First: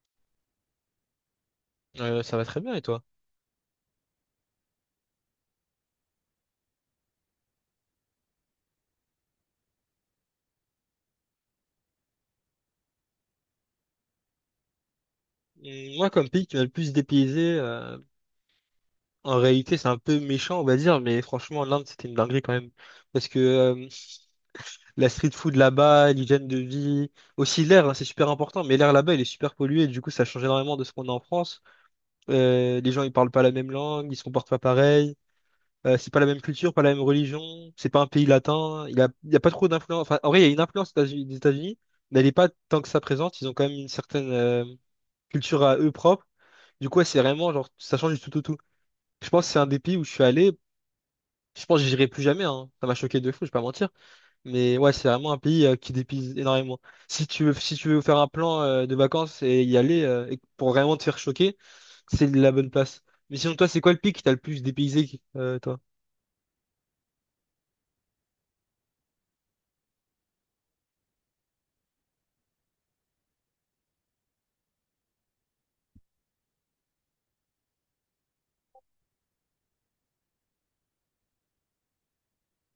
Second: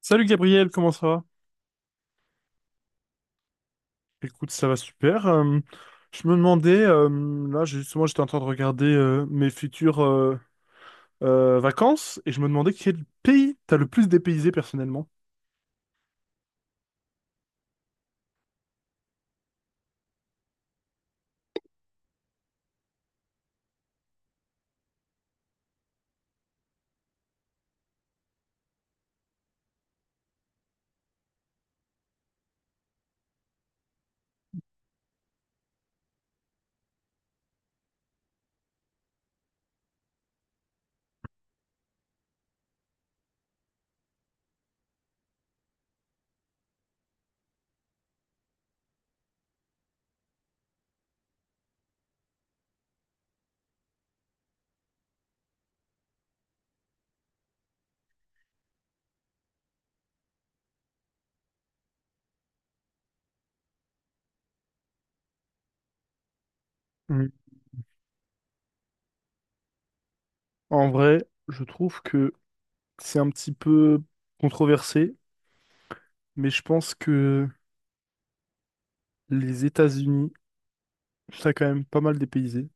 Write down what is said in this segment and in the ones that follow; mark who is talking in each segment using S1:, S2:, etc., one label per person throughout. S1: Salut Gabriel, comment ça va?
S2: Ça va très bien et toi?
S1: Écoute, ça va super. Je me demandais, justement j'étais en train de regarder mes futures vacances et je me demandais quel pays t'as le plus dépaysé personnellement.
S2: Mm, moi, comme pays qui m'a le plus dépaysé, en réalité, c'est un peu méchant, on va dire, mais franchement, l'Inde, c'était une dinguerie quand même. Parce que la street food là-bas, l'hygiène de vie, aussi l'air, hein, c'est super important, mais l'air là-bas, il est super pollué, du coup, ça change énormément de ce qu'on a en France. Les gens, ils parlent pas la même langue, ils se comportent pas pareil, c'est pas la même culture, pas la même religion, c'est pas un pays latin, il y a pas trop d'influence. Enfin, en vrai, il y a une influence des États-Unis, mais elle est pas tant que ça présente, ils ont quand même une certaine, culture à eux propres. Du coup, ouais, c'est vraiment genre, ça change du tout au tout. Je pense que c'est un des pays où je suis allé. Je pense que j'irai plus jamais, hein. Ça m'a choqué de fou, je vais pas mentir. Mais ouais, c'est vraiment un pays qui dépise énormément. Si tu veux, si tu veux faire un plan de vacances et y aller et pour vraiment te faire choquer, c'est la bonne place. Mais sinon, toi, c'est quoi le pays qui t'a le plus dépaysé, toi?
S1: Mm. En vrai, je trouve que c'est un petit peu controversé, mais je pense que les États-Unis, ça a quand même pas mal dépaysé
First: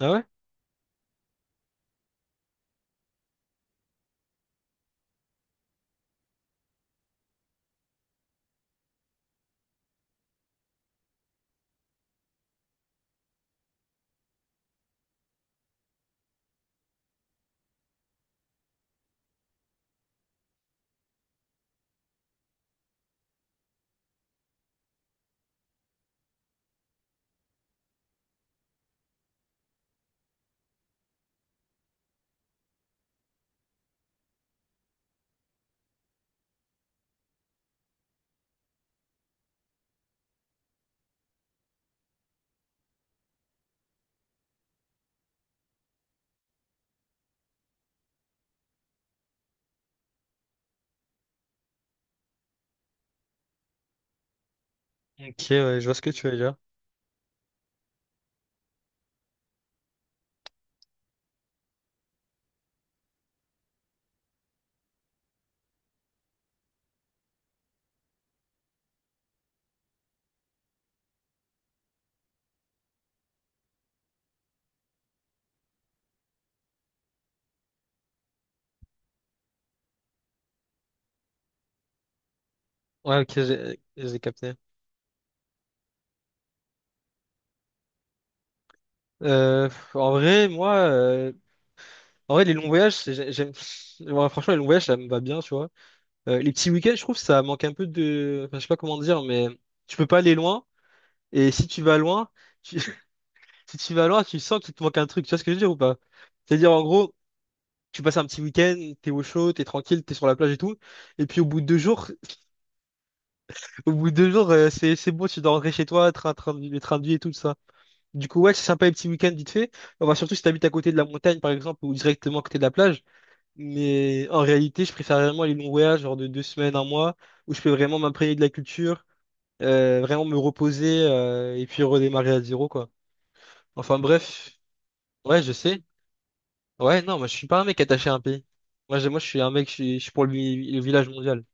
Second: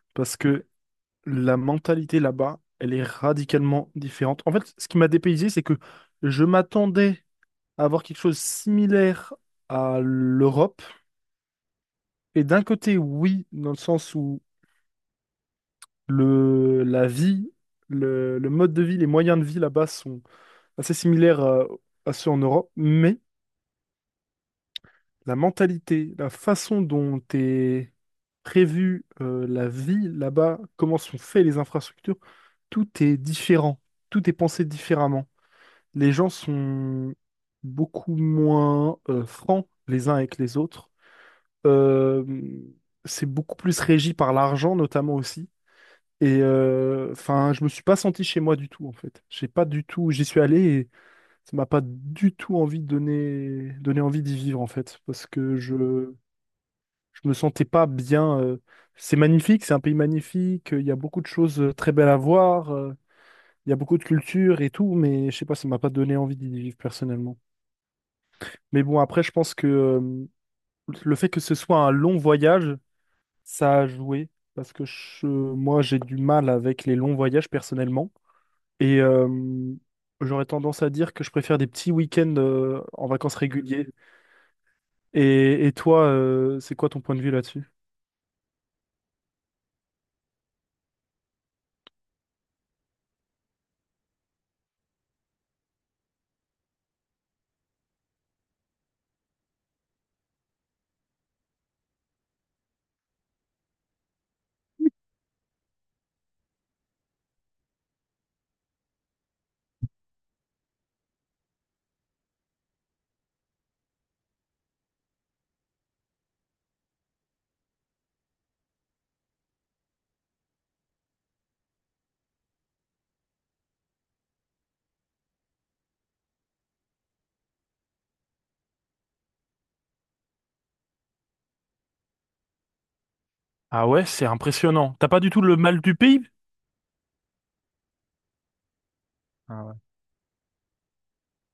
S2: Ah ouais?
S1: parce que la mentalité là-bas, elle est radicalement différente. En fait, ce qui m'a dépaysé, c'est que je m'attendais avoir quelque chose de similaire à l'Europe. Et d'un côté, oui, dans le sens où la vie, le mode de vie, les moyens de vie là-bas sont assez similaires à ceux en Europe, mais la mentalité, la façon dont est prévue la vie là-bas, comment sont faites les infrastructures, tout est différent, tout est pensé différemment. Les gens sont beaucoup moins francs les uns avec les autres. Euh, c'est beaucoup plus régi par l'argent, notamment aussi. Enfin, je me suis pas senti chez moi du tout, en fait. J'ai pas du tout, j'y suis allé et ça m'a pas du tout envie de donner envie d'y vivre, en fait, parce
S2: Ok,
S1: que
S2: ouais, je vois ce que tu veux dire.
S1: je me sentais pas bien. C'est magnifique, c'est un pays magnifique. Il y a beaucoup de choses très belles à voir. Il y a beaucoup de culture et tout, mais je sais pas, ça m'a pas donné envie d'y vivre personnellement. Mais bon, après, je pense que le fait que ce soit un long voyage ça a joué parce que moi j'ai du mal avec les longs voyages personnellement et euh, j'aurais tendance à dire que je préfère des petits week-ends en
S2: Ouais, ok,
S1: vacances
S2: j'ai
S1: réguliers.
S2: j'ai capté.
S1: Et toi, c'est quoi ton point de vue là-dessus?
S2: Euh, En vrai, moi, en vrai, les longs voyages, j'aime. Ouais, franchement, les longs voyages, ça me va bien, tu vois. Les petits week-ends, je trouve, ça manque un peu de. Enfin, je sais pas comment dire, mais tu peux pas aller loin. Et si tu vas loin, tu- si tu vas loin, tu sens qu'il te manque un truc. Tu vois ce que je veux dire ou pas? C'est-à-dire, en gros, tu passes un petit week-end, t'es au chaud, t'es tranquille, t'es sur la plage et tout. Et puis, au bout de deux jours, au bout de deux jours, c'est bon, tu dois rentrer chez toi, train, train, le train de vie et tout ça. Du coup, ouais, c'est sympa les petits week-ends vite fait. Enfin, surtout si t'habites à côté de la montagne, par exemple, ou directement à côté de la plage. Mais en réalité, je préfère vraiment les longs voyages, genre de deux semaines, un mois, où je peux vraiment m'imprégner de la culture vraiment me reposer et puis redémarrer à zéro, quoi.
S1: Ah
S2: Enfin
S1: ouais, c'est
S2: bref,
S1: impressionnant. T'as pas du tout
S2: ouais, je
S1: le mal
S2: sais.
S1: du pays?
S2: Ouais, non, moi je suis pas un mec attaché à un pays. Moi, je suis un
S1: Ah
S2: mec,
S1: ouais.
S2: je suis pour le, le village mondial.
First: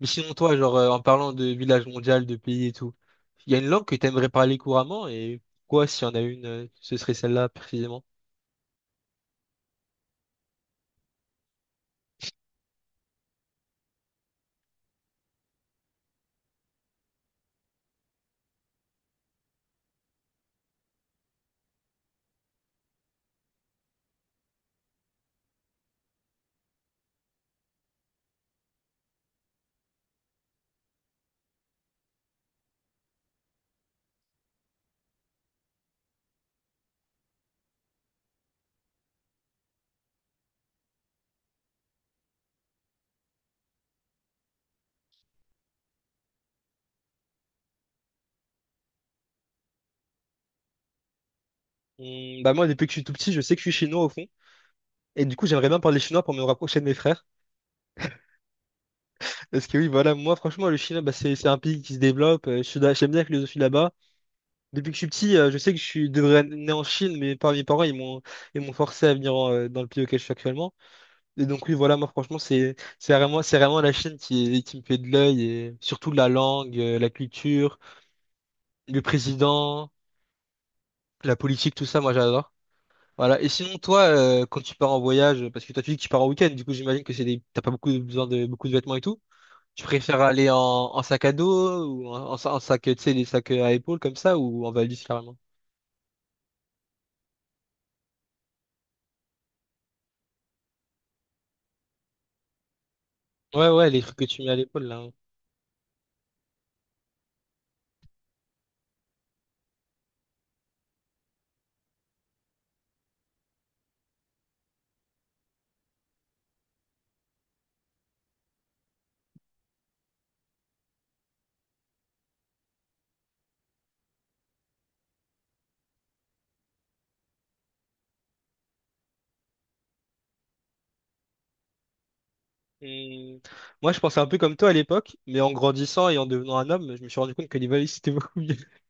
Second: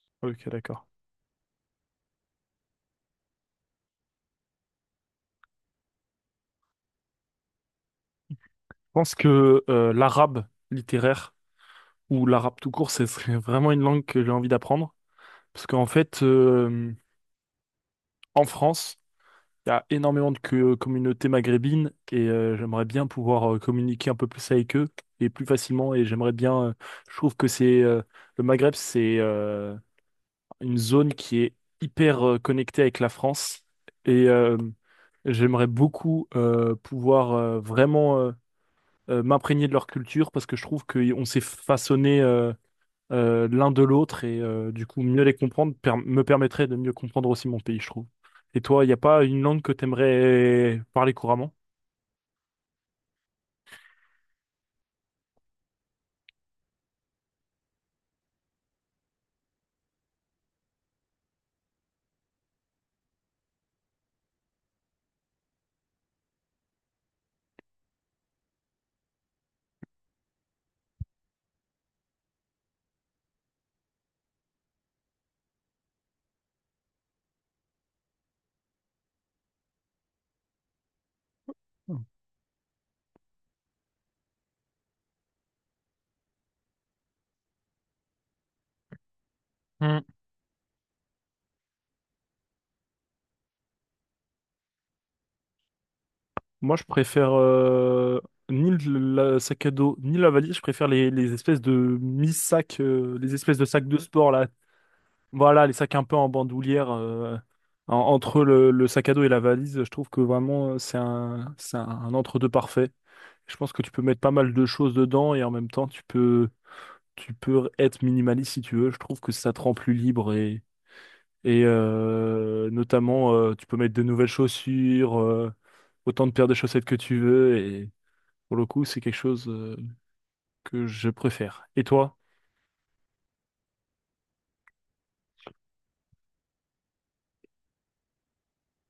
S2: Mais sinon,
S1: Ok,
S2: toi, genre,
S1: d'accord.
S2: en parlant de village mondial, de pays et tout, il y a une langue que t'aimerais parler couramment et quoi, s'il y en a une, ce serait celle-là précisément.
S1: Je pense que l'arabe littéraire ou l'arabe tout court, ce serait vraiment une langue que j'ai envie d'apprendre. Parce qu'en fait, en France, il y a énormément de communautés maghrébines et j'aimerais bien pouvoir communiquer un peu plus avec eux et plus facilement. Et j'aimerais bien, je trouve que c'est le Maghreb, c'est une zone qui est hyper connectée avec la France et euh, j'aimerais beaucoup pouvoir vraiment m'imprégner de leur culture parce que je trouve qu'on s'est façonné l'un de l'autre du coup mieux les comprendre me permettrait de mieux comprendre aussi mon pays, je trouve. Et toi, il n'y a pas une langue que t'aimerais parler couramment?
S2: Bah moi, depuis que je suis tout petit, je sais que je suis chinois au fond. Et du coup, j'aimerais bien parler chinois pour me rapprocher de mes frères. Parce que oui, voilà, moi, franchement, le Chinois, bah, c'est un pays qui se développe. J'aime bien la philosophie là-bas. Depuis que je suis petit, je sais que je devrais être né en Chine, mais par mes parents, ils m'ont forcé à venir en, dans le pays auquel je suis actuellement. Et donc oui, voilà, moi franchement, c'est vraiment la Chine qui me fait de l'œil et surtout la langue, la culture, le président, la politique, tout ça, moi j'adore. Voilà. Et sinon toi, quand tu pars en voyage, parce que toi tu dis que tu pars en week-end, du coup j'imagine que c'est des t'as pas beaucoup besoin de beaucoup de vêtements et tout. Tu
S1: Hmm.
S2: préfères aller en, en sac à dos ou en, en sac, tu sais, les sacs à épaules comme ça ou en valise carrément?
S1: Moi, je préfère ni le la sac à dos, ni la valise, je préfère les espèces de mi-sac, les espèces de
S2: Ouais,
S1: sacs
S2: ouais,
S1: de
S2: les trucs que
S1: sport
S2: tu
S1: là.
S2: mets à l'épaule là.
S1: Voilà, les sacs un peu en bandoulière, entre le sac à dos et la valise, je trouve que vraiment c'est un entre-deux parfait. Je pense que tu peux mettre pas mal de choses dedans et en même temps tu peux être minimaliste si tu veux. Je trouve que ça te rend plus libre et, notamment tu peux mettre de nouvelles chaussures, autant de paires de chaussettes que tu veux et pour le coup c'est quelque chose que je préfère. Et toi?
S2: Hmm. Moi, je pensais un peu comme toi à l'époque, mais en grandissant et en devenant un homme, je me suis rendu compte que les valises, c'était beaucoup mieux.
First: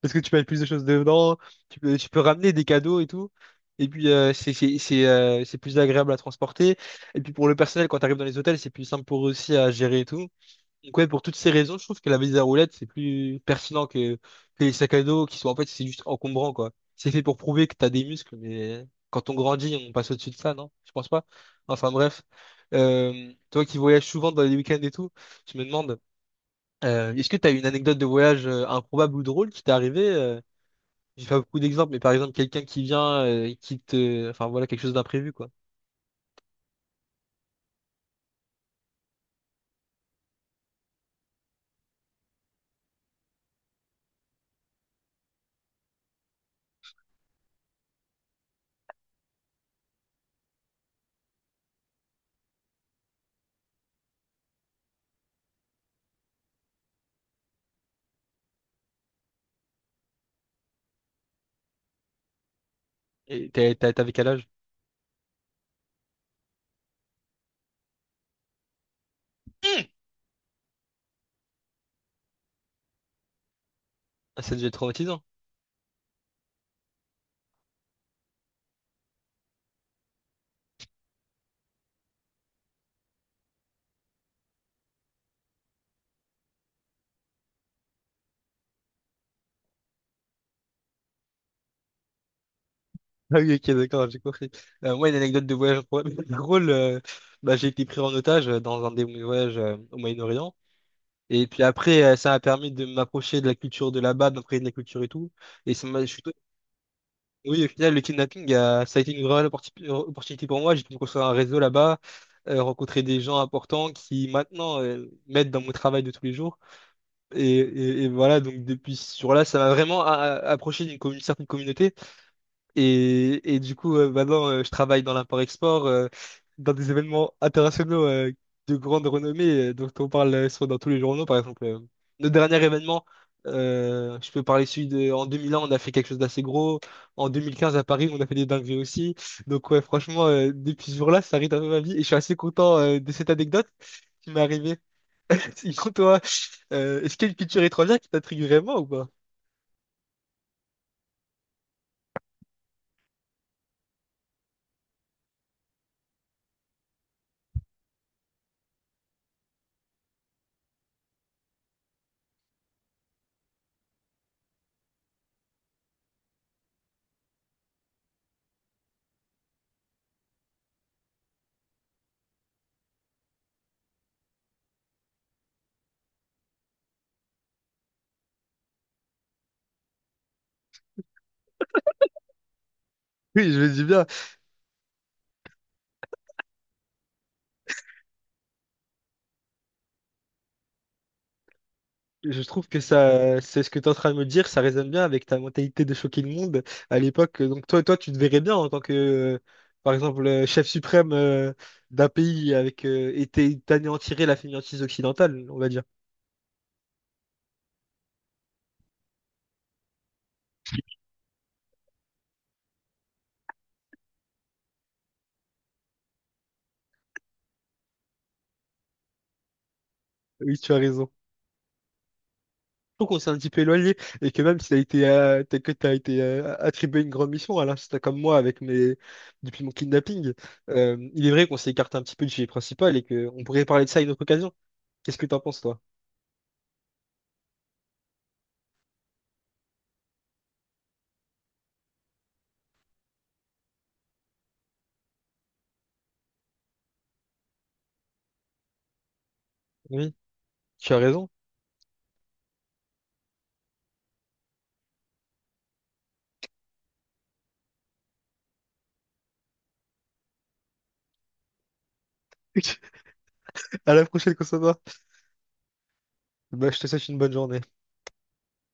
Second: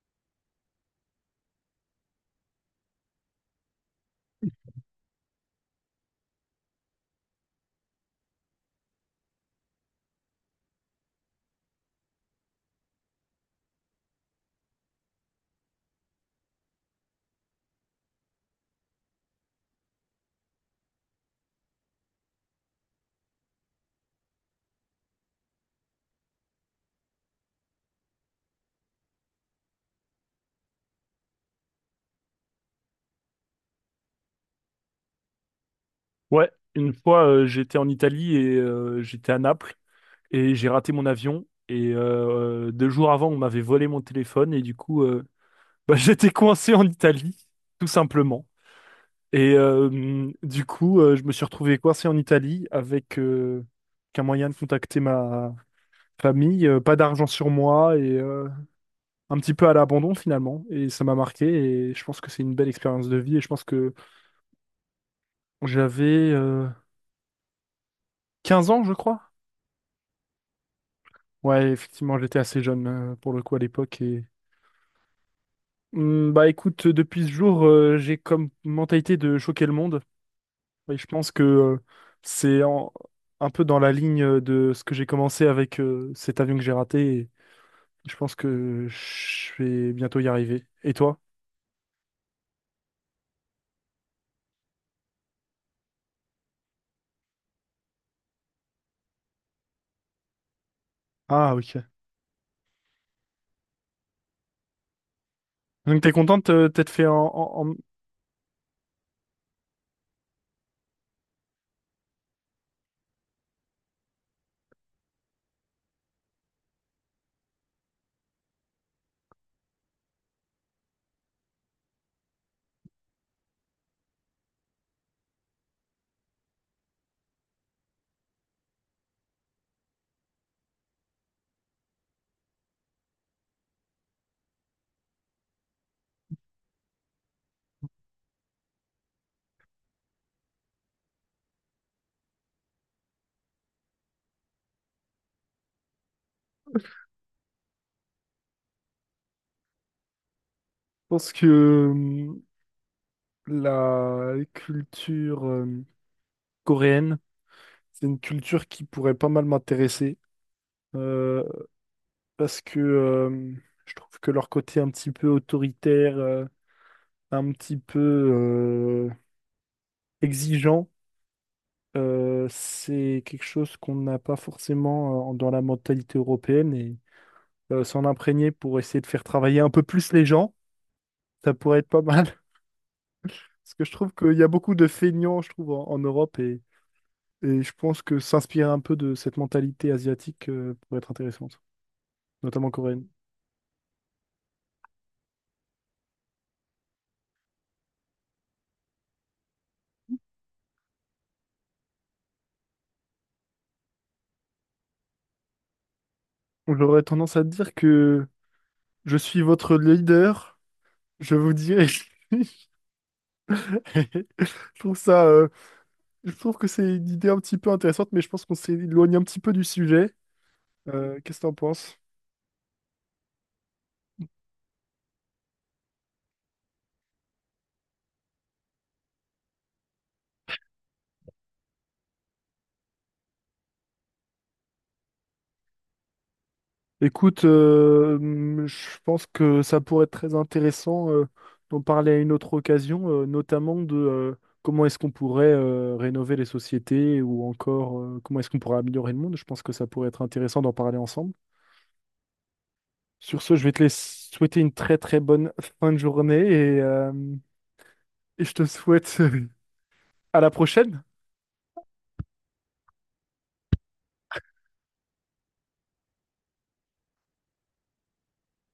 S2: Parce que tu peux mettre plus de choses dedans, tu peux ramener des cadeaux et tout. Et puis, c'est plus agréable à transporter. Et puis, pour le personnel, quand tu arrives dans les hôtels, c'est plus simple pour eux aussi à gérer et tout. Donc ouais, pour toutes ces raisons, je trouve que la valise à roulettes, c'est plus pertinent que les sacs à dos qui sont en fait, c'est juste encombrant, quoi. C'est fait pour prouver que t'as des muscles, mais quand on grandit, on passe au-dessus de ça, non? Je pense pas. Enfin bref, toi qui voyages souvent dans les week-ends et tout, je me demande, est-ce que t'as une anecdote de voyage improbable ou drôle qui t'est arrivée? J'ai pas beaucoup d'exemples, mais par exemple, quelqu'un qui vient, et qui te... Enfin voilà, quelque chose d'imprévu, quoi.
S1: Ouais, une fois j'étais en Italie j'étais à Naples, et j'ai raté mon avion. Deux jours avant, on m'avait volé mon téléphone et du coup, bah, j'étais coincé en Italie, tout simplement. Du coup, je me suis retrouvé coincé en Italie avec qu'un moyen de contacter ma famille, pas d'argent sur moi un petit peu à l'abandon finalement. Et ça m'a marqué et je pense que c'est une belle expérience de vie. Et je
S2: Et
S1: pense que
S2: t'avais quel âge?
S1: j'avais euh, 15 ans, je crois. Ouais, effectivement, j'étais assez jeune pour le coup à l'époque.
S2: Ah, ça devait être traumatisant.
S1: Hmm, bah écoute, depuis ce jour, j'ai comme mentalité de choquer le monde. Et je pense que c'est en- un peu dans la ligne de ce que j'ai commencé avec cet avion que j'ai raté. Et je pense que je vais bientôt y arriver. Et toi?
S2: Ah oui, ok, d'accord, j'ai compris. Moi, une anecdote de voyage drôle, drôle, bah, j'ai été pris en otage dans un des voyages au Moyen-Orient. Et
S1: Ah,
S2: puis
S1: ok.
S2: après, ça m'a permis de m'approcher de la culture de là-bas, de m'imprégner de la culture et tout. Et ça m'a,
S1: Donc
S2: je
S1: t'es
S2: suis...
S1: contente t'être fait
S2: Oui, au
S1: je
S2: final, le kidnapping, ça a été une vraie opportunité pour moi. J'ai pu construire un réseau là-bas, rencontrer des gens importants qui maintenant m'aident dans mon travail de tous les jours. Et voilà, donc depuis ce jour-là, ça m'a vraiment approché d'une certaine communauté. Et du coup, maintenant, je travaille dans l'import-export, dans des événements internationaux de grande renommée, dont on parle soit dans tous les journaux, par exemple. Le dernier événement, je peux parler celui de... En 2001, on a fait quelque chose d'assez gros. En 2015, à Paris, on a fait des dingueries aussi. Donc, ouais, franchement, depuis ce jour-là, ça rythme un peu ma vie. Et je suis assez content de cette anecdote qui m'est arrivée. Sinon, toi, est-ce qu'il y a une culture étrangère qui t'intrigue vraiment ou pas?
S1: pense que la culture coréenne, c'est une culture qui pourrait pas mal m'intéresser. euh, Parce que je trouve que leur côté un petit peu autoritaire, un petit peu exigeant. C'est quelque chose qu'on n'a pas forcément dans la mentalité européenne s'en imprégner pour essayer de faire travailler un peu plus les gens, ça pourrait être pas mal.
S2: Oui, je me
S1: Parce
S2: dis
S1: que je
S2: bien.
S1: trouve qu'il y a beaucoup de feignants, je trouve, en, en Europe et je pense que s'inspirer un peu de cette mentalité asiatique pourrait être intéressante,
S2: Je trouve
S1: notamment
S2: que
S1: coréenne.
S2: ça, c'est ce que tu es en train de me dire, ça résonne bien avec ta mentalité de choquer le monde à l'époque. Donc toi, toi, tu te verrais bien en tant que, par exemple, chef suprême d'un pays avec t'anéantirais la fainéantise occidentale, on va dire.
S1: J'aurais tendance à dire que je suis votre leader, je vous dirai. Je trouve ça euh, Je trouve que c'est une idée un petit peu intéressante, mais je pense qu'on s'est éloigné un petit peu du sujet.
S2: Oui, tu as raison.
S1: Qu'est-ce que t'en penses?
S2: Donc on s'est un petit peu éloigné et que même si t'as été attribué une grande mission, alors c'était comme moi avec mes depuis mon kidnapping, il est vrai qu'on s'est écarté un petit peu du sujet principal et qu'on pourrait parler de ça à une autre occasion. Qu'est-ce que t'en penses, toi?
S1: Écoute, je pense que ça pourrait être très intéressant d'en parler à une autre occasion, notamment de comment est-ce qu'on pourrait rénover les sociétés ou encore comment est-ce qu'on pourrait améliorer le monde. Je pense que ça pourrait
S2: Oui,
S1: être intéressant d'en
S2: tu as
S1: parler
S2: raison.
S1: ensemble. Sur ce, je vais te laisser souhaiter une très très bonne fin de journée et je te souhaite à la prochaine.
S2: À la prochaine, Constantin. Bah, je te souhaite une bonne journée.